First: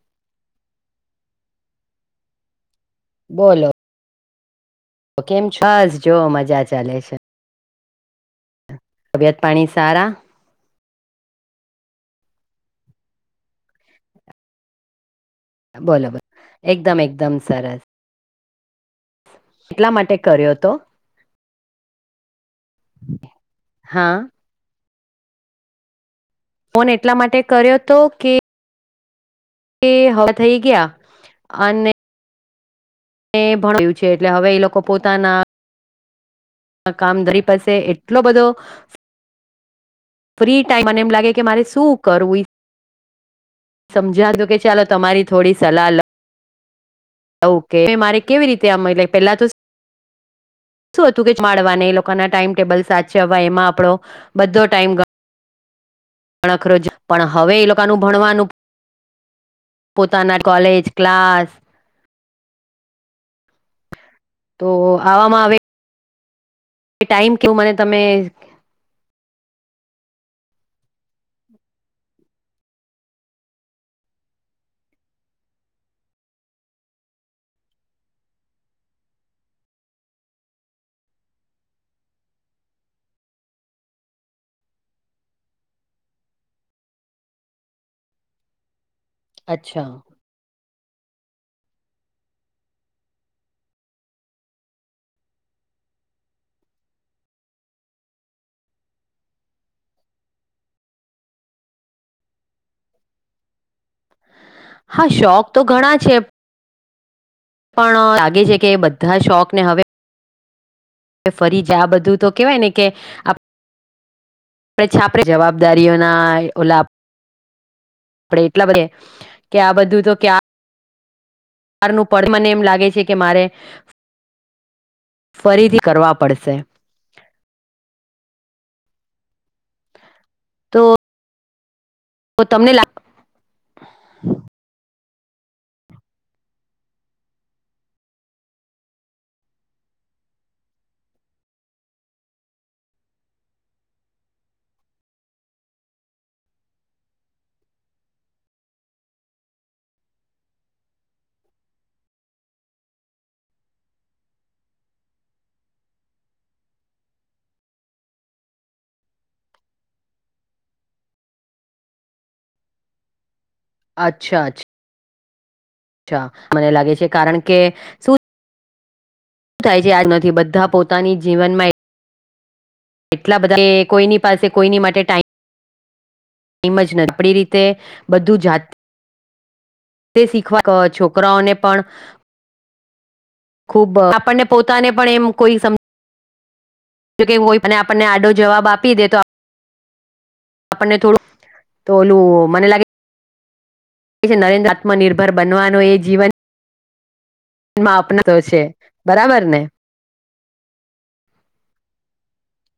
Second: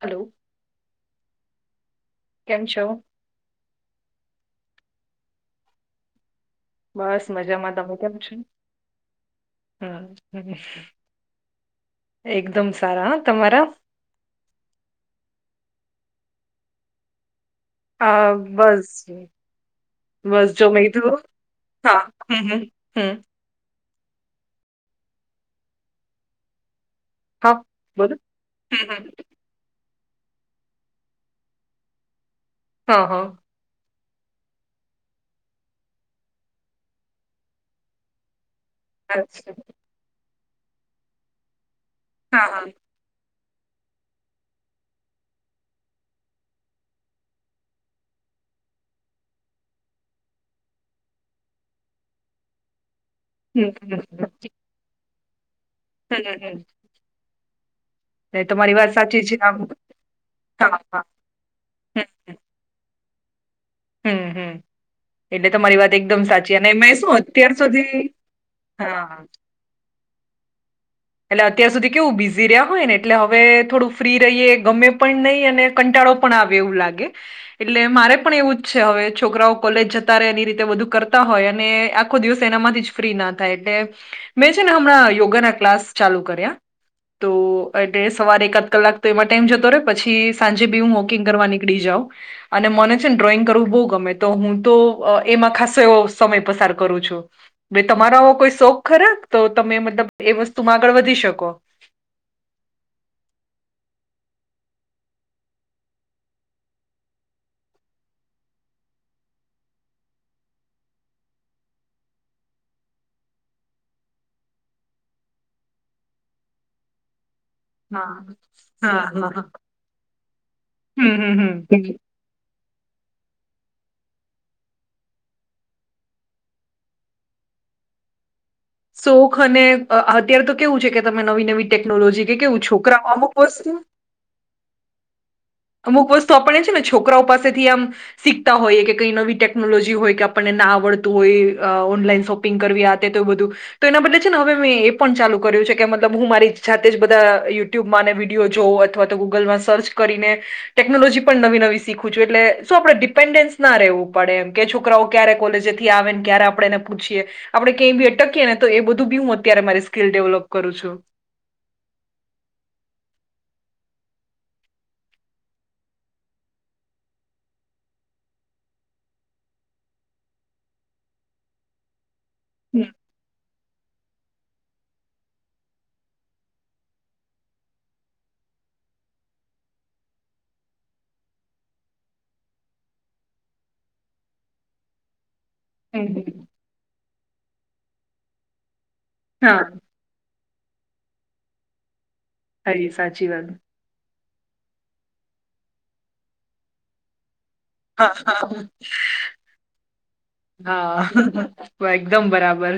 Hello કેમ છો બોલો [inaudible] છે બસ મજામાં. તમે કેમ છો? તબિયત પાણી સારા એક બોલોબર એકદમ એકદમ સરસ હા બસ એટલા માટે બસ કર્યો જો હતો મે તો. હા. હમ્મ. હમ્મ. હમ. હા ફોન એટલા માટે હા કર્યો તો બોલો કે હમ હમ એ હવા થઈ ગયા અને હા હા ભણ્યું છે એટલે હવે એ લોકો પોતાના આ કામ દરી પસે એટલો બધો અચ્છા ફ્રી ટાઈમ મને એમ લાગે કે મારે શું કરવું એ હા, હા. સમજાતું કે ચાલો તમારી થોડી સલાહ લ ઓકે, કે મારે કેવી રીતે આમ એટલે પેલા તો શું હતું કે, માડવા ને એ લોકોના ટાઈમ-ટેબલ સાચવા એમાં હમ આપડો હમ બધો ટાઈમ ગ હમ હમ હમ. અણખરોજ. પણ હવે એ લો તાનું એ ભણવાનું, તમારી વાત સાચી છે આમ પોતાના હા કોલેજ, હા ક્લાસ હમ હમ હમ, હમ. તો આવામાં એટલે હવે તમારી વાત એકદમ સા જેને મે શું ટાઈમ અત્યાર કેવું મને તમે સુધી હા એટલે અત્યાર સુધી કેવું બિઝી રહ્યા હોય ને એટલે હવે થોડું ફ્રી રહીએ ગમે પણ નહીં અને કંટા આવે એવું લે એટલે મારે પણ એવું જ છે હવે છોકરાઓ કોલેજ જતા રે એની રીતે કર હોય અને આખો દિવસ એના માંથી જ ફ્રી ના થાય એટલે મેં છે ને હમણાં યોગા ના ક્લાસ ચાલુ કર્યા તો એટલે સવારે એકાદ કલાક તો એમાં ટાઈમ જતો અચ્છા રહેે પછી સાંજે જ બી હું વોકિંગ કરવા નીકળી જાઉં અને મને છે ને ડ્રોઈંગ કરવું બહુ ગમે તો હું તો એ ખાસો એવો સમય પસાર કરું છું બે તમારો કોઈ શોખ ખરા તો તમે મતલબ એ વસ્તુ તુમ આગળ વધી શકો હા શોખ તો ઘણા છે પણ લાગે છે કે બધા શોખને હવે વે ફરી જ, આ બધું તો કેહેવાય ને કે આપ પ્રે છાપરે જવાબદારીઓના ઓલા હા આપડે એટલા બ કે હા હા કે આ બધું તો ક્યા હમ, હમ, હમ. [unintelligible] નું પડ. એ મને એમ લાગે છે કે મારે ફરીથી કરવા પડશે. શોખ અને અ-અત્યારે તો કેવું છે કે તમે નવી-નવી ટેકનોલોજી કે કેવું તમને લાગ છોકરાઓ અમુક વસ્તુ અમુક વસ્તુ આપણે છે ને છોકરાઓ પાસેથી આમ શીખતા હોઈએ કે, કઈ નવી ટેકનોલોજી હોય કે આપણને ના આવડતું હોય, અ ઓનલાઈન શોપિંગ કરવી આ તે તેવુ બધું. તો એના બદલે છે ને હવે મેં એ પણ ચાલુ કર યુ છે કે, મતલબ હું મારી જાતે જ બધા યુટ્યુબમાં ને વિડીયો જોઉં અથવા તો ગૂગલમાં સર્ચ કરીને ટેકનોલોજી પણ નવી-નવી શીખું છું એટલે શું આપડે ડિપેન્ડન્સ ના રહેવું પડે એમ કે છોકરાઓ ક્યારે કોલેજેથી આવેન ક્યારે આપડે એને પૂછીએ. આપડે કંયય બી અટકીએ ને તો એ બધું બી હું અત્યારે મારી સ્કિલ ડેવલોપ કરું છું. અચ્છા, અચ્છા. અચ્છા, મને લાગે છે કારણ કે શું [unintelligible] થાય છે આજ નથી. બધા પોતાની જીવનમાં હમ એટલા બધા એ કોઈની પાસે કોઈની માટે ટાઈમ ઈમ જ ન આપડી રીતે બધું જાત તે શીખવા ક છોકરાઓને પણ ખુબ આપડને પોતાને પણ એમ કોઈ સમ, હમ હમ. જોકે એવુ હોય અને આપડને આડો જવાબ આપી દે તો હા આપડને થોડું, તો ઓલું મને લાગે તારી સાચી વાત. એ શે, નરેન્દ્ર આત્મનિર્ભર બનવાનો એ જીવન હા માપના તો છે. બરાબરને? હઅ, [unintelligible] એકદમ બરાબર.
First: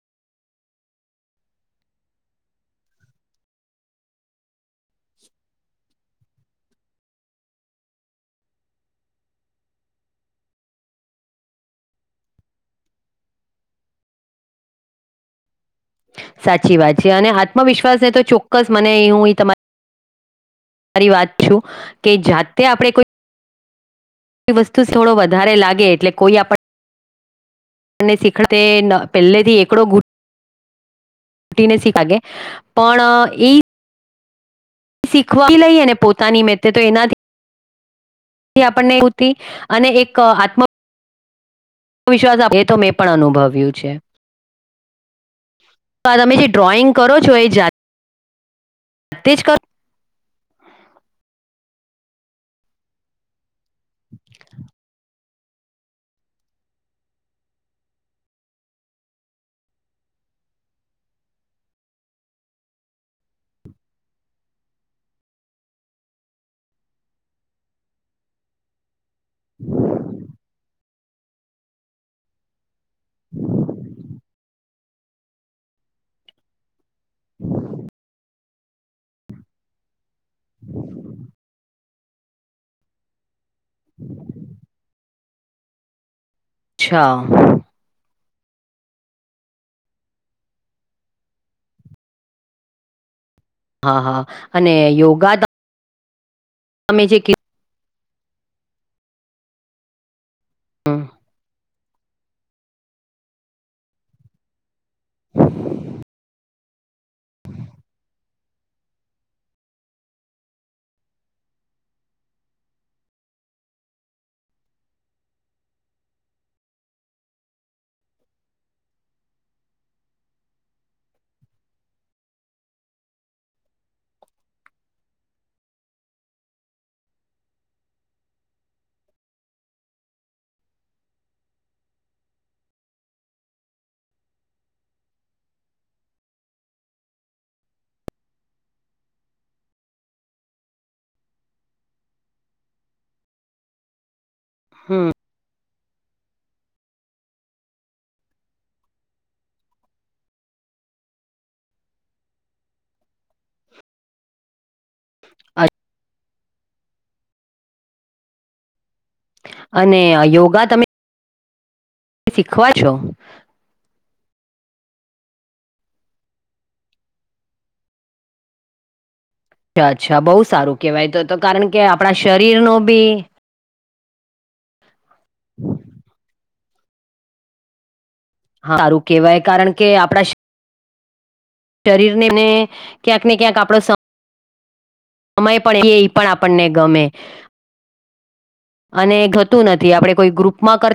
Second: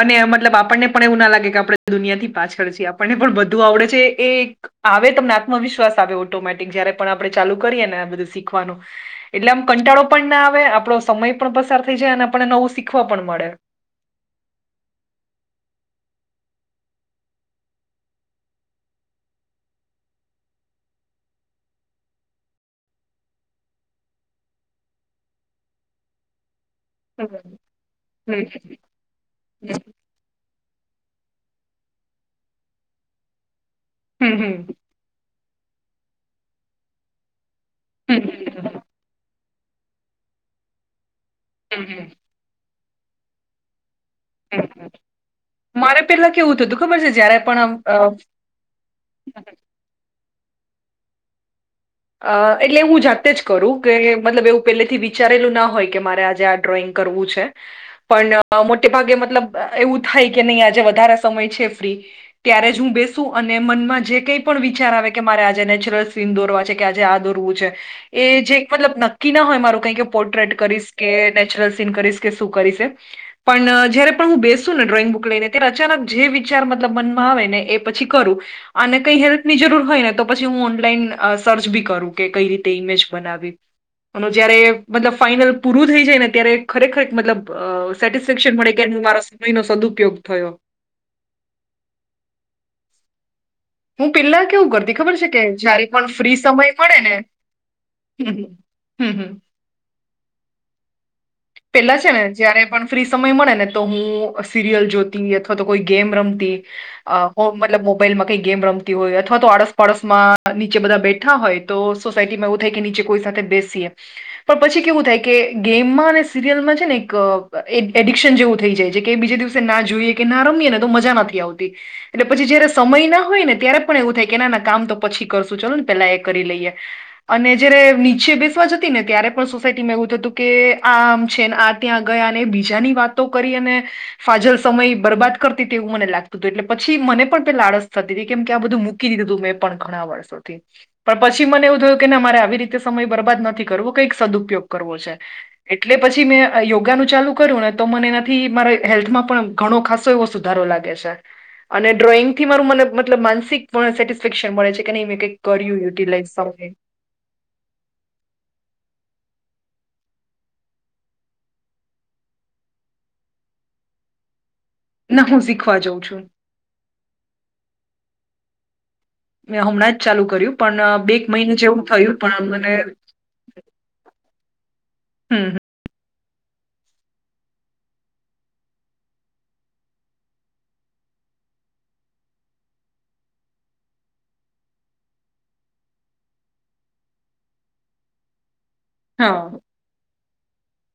અને મતલબ આપણને પણ એવું ના લાગે કે આપડે દુનિયાથી પાછળ છીએ. આપણને પણ બધું આવડે છે, એક આવે તમને આત્મવિશ્વાસ આવે ઓટોમેટિક જયારે એ પણ આપડે ચાલુ કરીએ ને બધું શીખવાનું. એટલે આમ કંટાળો પણ ના આવે, આપડો સમય પણ પસાર થઈ જાય ને આપડને નવું શીખવા પણ મળે. સાચી વાત છે અને આત્મવિશ્વાસને તો ચોક્કસ મને હું તમારી આરી વાત છું કે જાતે આપણે કોઈ એ વસ્તુ થોડો વધારે લાગે એટલે કોઈ આપણ [inaudible] ને હમ શીખડ તે પહેલેથી એકડો ગૂટ ટીને શીખાગે પણ ઈ હમ્મ હમ્મ. શીખવા થી લઈ અને પોતાની મેતે તો એનાથી હમ આપણને ઉતિ અને એક આત્મ હમ વિશ્વાસ એ તો મેં પણ અનુભવ્યું છે. હમ્મ હ. મારે તો આ પેલા તમે જે કેવું થતું ડ્રોઈંગ ખબર છે, કરો છો જયારે એ પણ અમ અ જાતે જ કરો અ એટલે હું જાતે જ કરું કે, મતલબ એવું પેલેથી બી ચારેલું ન હોય કે મારે આજે આ ડ્રોઈંગ કરવું છે. પણ મોટે ભાગે મતલબ અ એવું થા થાઈ કે નઈ આજે વધારે સમય છે ફ્રી, ત્યારે જ હું બેસું અને મનમાં જે કઈ પણ વિચાર આવે કે મારે આજે નેચરલ સીન દોરવા છે કે આજે આ દોરવું છે, એ જે મતલબ નક્કી ન હોય મારું કઈ કે પોર્ટ્રેટ કરીશ કે નેચરલ સીન કરીશ કે શું કરીશ એમ. પણ જ્યારે પણ હું બેસ શું ને ડ્રોઈંગ બુક લઈને તે અચાનક જે વિચાર મતલબ મનમાં આવે ને એ પછી કરું. અને કઈ હેલ્પની જ જરૂર હોય ને તો પછી હું ઓનલાઈન અ સર્ચ બી કરું કે કઈ રીતે ઇમેજ બનાવી. અન જ્યારે મતલબ ફાઈનલ પૂરું થઈ જાય ને ત્યારે ખરેખરે મતલબ અચ્છા અ સેટિસ ફેક્શન મળે કે મારા સમય નો સદુપયોગ થયો. [inaudible] હું હા પેલા કેવું અને કરતી ખબર છે યોગા કે જયારે પણ ફ્રી સમય મળે તમે ને જે હમ્મ હમ્મ હમ્મ. કીધું પેલા છે ને જયારે પણ ફ્રી સમય મળે ને તો હું સિરિયલ જોતી અથવા તો કોઈ ગેમ રમતી મતલબ મોબાઈલમાં કઈ ગેમ રમતી હોય અથવા તો આડોસ પાડસ માં નીચે બધા બેઠા હોય તો સોસાયટીમાં એવું થાય કે નીચે કોઈ સાથે બેસીએ પણ પછી કેવું થાય કે ગેમમાં અને સિરિયલમાં છે ને એક એડિક્શન જેવું થઈ જાય છે કે બીજે દિવસે ના જોઈએ કે ના રમીએ ને તો મજા નથ ઈ આવતી એટલે પછી જયારે સમય ના હોય ને ત્યારે પણ એવું થાય કે નાના કામ તો પછી કરશું ચાલો ને પેલા એ ક રિ લઈએ અને જ્યારે નીચે બેસવા જતિ ને ત્યારે પણ સોસાયટીમાં એવું થ હતું કે આ છે આ ત્યાં ગયા અને એ બીજાની વાતો કરી અને ફાજલ સમય બરબાદ કરતી તેવું મને લાગ તું તું એટલે પછી મને પણ પેલા આળસ થતી તી કેમ કે આ બધું મૂકી દીધું હતું મેં પણ ઘણા વર્ષોથી પણ પ છી મને એવું થયું કે ના મારે આવી રીતે સમય બરબાદ નથી કરવો કંઈક સદુપયોગ કરવો હમ છે. એટલે પછી મેં યોગાનું ચાલુ કરૂ ને તો મને એનાથી મારા હેલ્થમાં પણ ઘણો ખાસો એવો સુધારો લાગ અને ડ્રોઈંગ થી મારુ મન મતલબ માનસિક સેટિસ્ફેક્શન મળે છે કે નઈ મેં કંઈક કર્યું યુટિલાઈઝ સમ અને યોગા તમે તે શીખવા છો. ના હું શીખવા જઉં છું. મેં અચ્છા હમણાં જ અચ્છા ચાલુ બહુ કર્યું સારું પણ અ, બે કેવાય એક તો મહિને કારણ કે જેવું આપણા થયું પણ શરીર મને નો બી હમ્મ. હા સારું કેવાય કારણ કે આપણા શ શરીરને અને ક્યાંક ને ક્યાંક આપણો સ આમય પણ કે એ પણ આપણને ગમે. અને હા ગતું નથી આપણે કોઈ ગ્રુપમાં કર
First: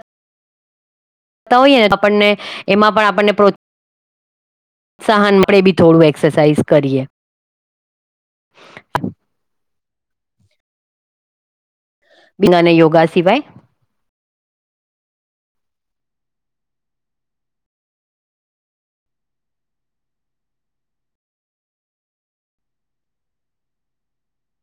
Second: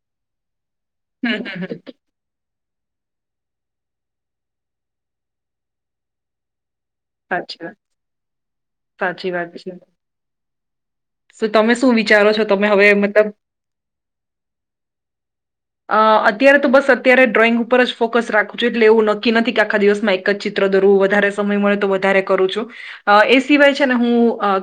હમ તા હમ હોઈએ હમ. આપણને એમાં પણ આપણને પ્રોત્સાહન મળે બી થોડું એક્સરસાઇઝ કરીએ સાચી વાત સાચી વાત છે શું તમે શું વિચારો છો બિંગ તમે અને હવે યોગા મતલબ સિવાય અ અત્યારે તો બસ અત્યારે ડ્રોઈંગ ઉપર જ ફોકસ રાખું છું એટલે એવું નક્કી નથી કે આખા દિવસમાં એક જ ચિત્ર વધ સમય મળે તો વધ કરું છું એ સિવાય છે ને હું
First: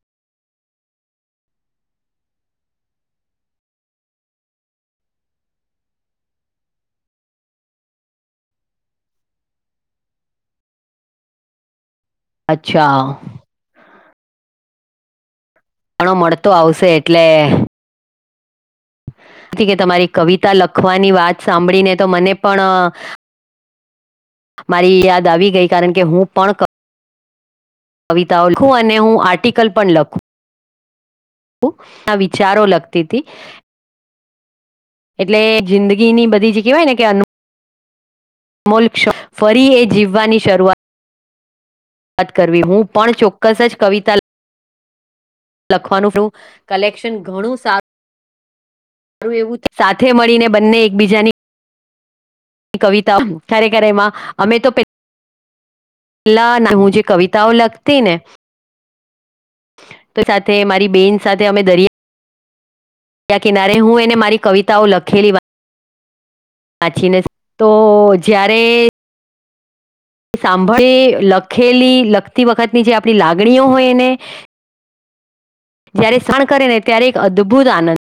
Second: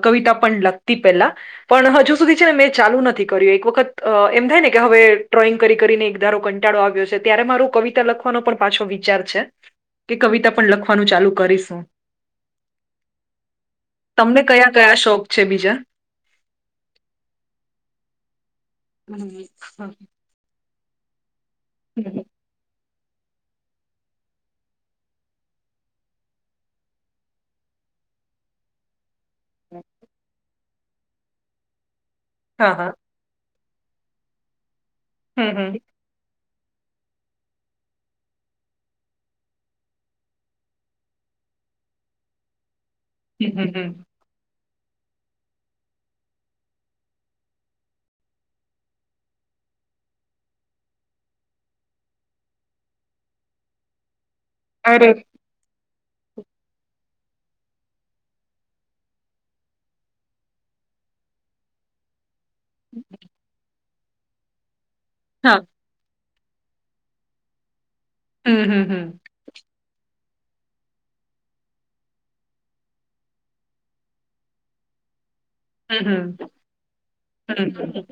કવિતા પણ લખતી પ હજુ સુધી છે ને મેં ચાલુ નથી કર્યું એક વખત એમ થાય ને કે હવે ડ્રોઈંગ ને એક ધારો કંટાળો આવ્યો છે ત્યારે મારો કવિતા લખવાનો પણ પાછો વિચાર છે કે કવિતા પણ લખવાનું ચાલુ કરીશું અચ્છા ગયા શોપ ઘણો મળતો આવશે એટલે થી કે તમારી કવિતા લખવાની વાત સાંભળીને તો મને પણ મારી યાદ આવી ગઈ કારણ કે હું પણ કવિતાઓ લખું અને હું આર્ટિકલ પણ લખું ના વિચારો હા લગતી હા હતીથી એટલે હમ હમ જિંદગીની બધી જ કહેવાય ને કે અનુ અમોલ ફરી એ જીવવાની શરૂઆતઆત કરવી હું પણ હમ ચોક્કસ હમ જ હમ કવિતા લખવાનું શું કલેક્શન ઘણું સારું મારું એવું સાથે મળીને બંને એકબીજાની કવિતા ક્યારે ક્યારે એમાં અમે તો અરે પેલા હું જે કવિતાઓ લખતી ને તો સાથે મારી બેન સાથે અમે દરિયા દરિયા કિનારે હું મારી કવિતાઓ લખેલી હા વાચીને તો હમ હમ હમ એ સાંભળી લખેલી લખતી વખતની જે આપણી લાગણીઓ હોય એને હમ જ્યારે હમ શષણ કરે ને ત્યારે એક અદ્ભુત હમ આનંદ હમ.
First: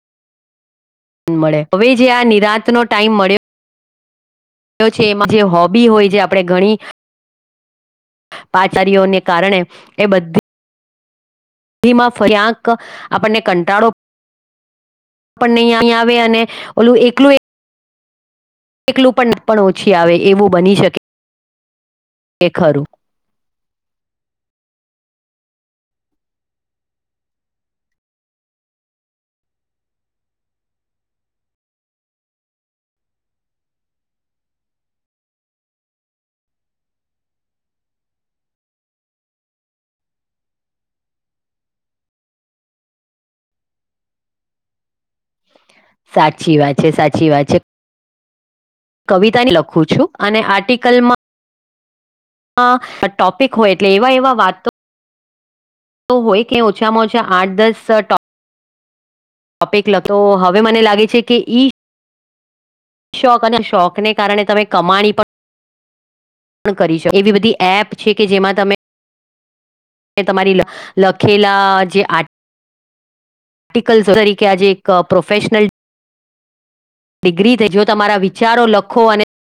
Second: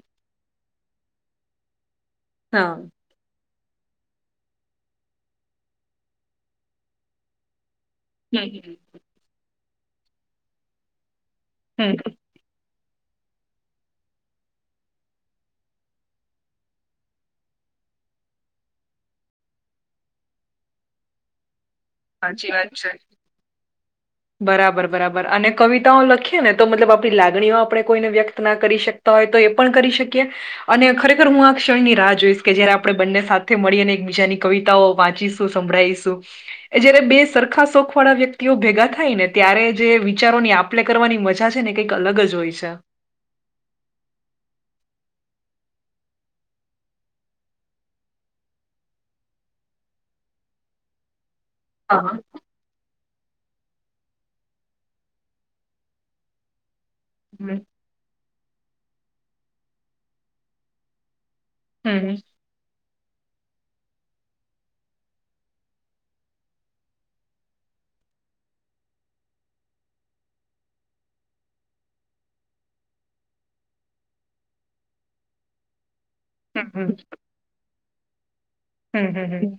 મળે હવે જે આ નિરાંત હા. નો ટાઈમ મળે છે એમાં જે હોબી હોય જે આપણે ઘણી હમ પાચારીઓને કારણે એ બધી હમ પીમાં ફરી્યાંક આપણને કંટાળો આપણને અ અહી આવે અને ઓલું એકલું એકલું પણ ના પણ ઓછી આવે એવું બની શકે એ સાચી વાત ખરું છે બરાબર બરાબર અને કવિતાઓ લખીએ ને તો મતલબ આપણી લાગણીઓ આપણે કોઈને વ્યક્ત ના કરી શકતા એ પણ કરી શકીએ અને ખરેખર હું આ ક્ષણની રાહ જોઈશ કે જયારે આપણે બંને સાથે મળીને બીજાની કવિતાઓ વાંચીશું સંભળીશું જયારે બે સરખા શોખ વાળા વ્યક્તિઓ ભેગા થ થાય ને ત્યારે જે વિચારોની આપલે કરવાની મજા છે ને કંઈક અલગ જ હોય છે [unintelligible] સાચી વાત છે સાચી વાત છે કવિતાની લખું છું અને આર્ટિકલમાં હા હા ટોપિક હોય એટલે એવા એવા વાતો તો હોય કે ઓછામાં ઓછા આઠ હમ દસ ટો ટોપિક તો હવે મને લાગે છે કે હમ શોખ અને શોખને કારણે તમે કમાણી પણ પણ કરી શકો એવી બધી એપ છે કે જેમાં તમે તમારી લખેલા જે આ આર્ટિકલ્સ તરીકે આજે એક પ્રોફેશનલ હમ હમ ડિગ્રીથી જો તમારા વિચારો લખો અને હમ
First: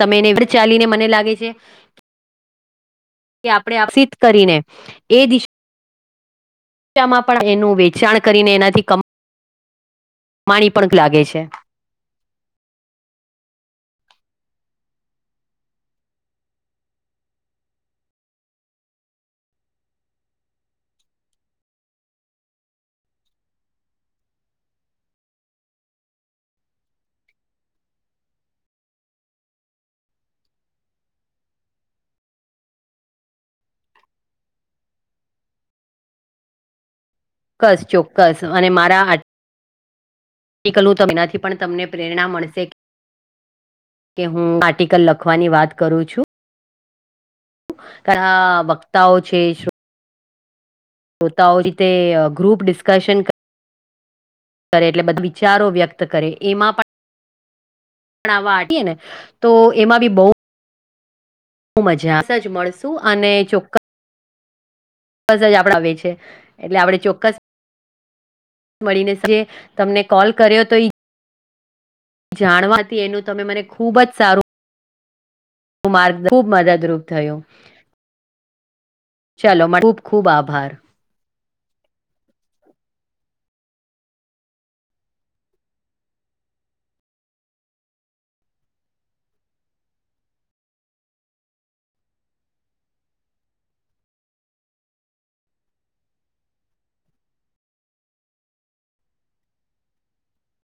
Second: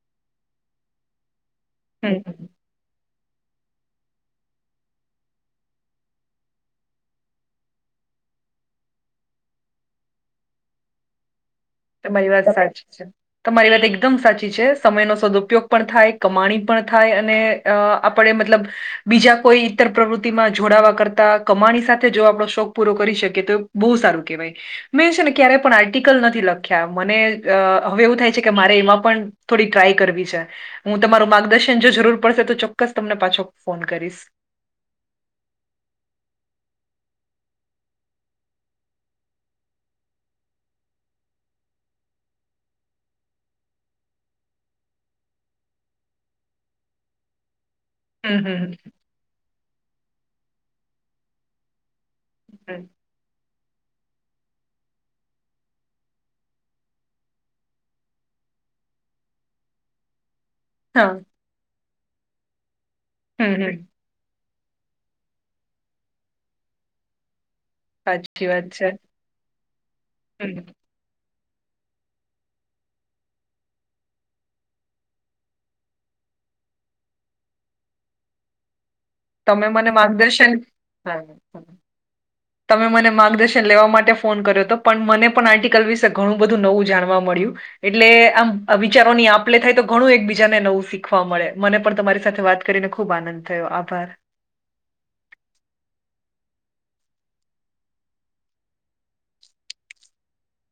તમે એને એવત ચાલી ને મને લાગે છે હમ હ તે આપણે આપસિત કરીને એ દિશા બચામાં પણ એનું વેચાણ કરીને એનાથી કમ માણી પણ લાગે છે તમારી વાત સાચી છે તમારી વાત એકદમ સાચી છે સમય ન સદઉપયોગ પણ થાય કમાણી પણ થ આપણે મતલબ બીજા કોઈ ઈતર પ્રવૃતિમાં જોડાવા કરતા કમાડ સાથે આપો શોખ પૂરો કરી શકી તો બ સારું કેવાય મેન છે ને ક્યારેય પણ આર્ટિકલ નથી લાગત મનેહવે એવું થાય છે કે મારે એમાં પણ થોડી ટ્રાય કરવી છે હું તમારું માર્ગદર્શન જો જરૂર પડશે તો ચોક્કસ તમને પાછો ફોન કરીશ [inaudible] ચોક્કસ ચોક્કસ અને મારા આટ પ્રક્ટિકલું તોનાથી પણ તમને પ્રેરણા મળશે કે હું આર્ટિકલ લખવાની વાત કરું છું શ હમ ઘણા હમ વક્તાઓ છે શું તોતાઓ રીતે ગ્રુપ હમ ડિસ્કશન કર કરે એટલે બધા વિચારો વ્યક્ત કરે એમાં પણ વાએ ને તો એમાં બી બહ હા બુ મજાજ મળશું અને હમ હમ ચોક્કસ બસ જ આપડે આવે છે એટલે આપડે ચોક્કસ સાચી વાત છે મળીને જે તમને કોલ કર્યો હમ. તો જાણવાથી એનું તમે મને ખૂબ જ સારું માર્ગ ખૂબ મદદરૂપ થયો તમે મને માર્ગદર્શન હા તમે મને માર્ગદર્શન લેવા માટે ફોન કર્યો હતો પણ મને પણ આર્ટિકલ વિશે ઘણું બધું નવું જાણવા મળ્યું એટલે આમ વિચારોની આપલે થાય તો ઘણું એક બીજાને નવું શીખવા મળે મને પણ તમારી સાથે વાત કરીને ખુબ આનંદ થયો આભાર [inaudible]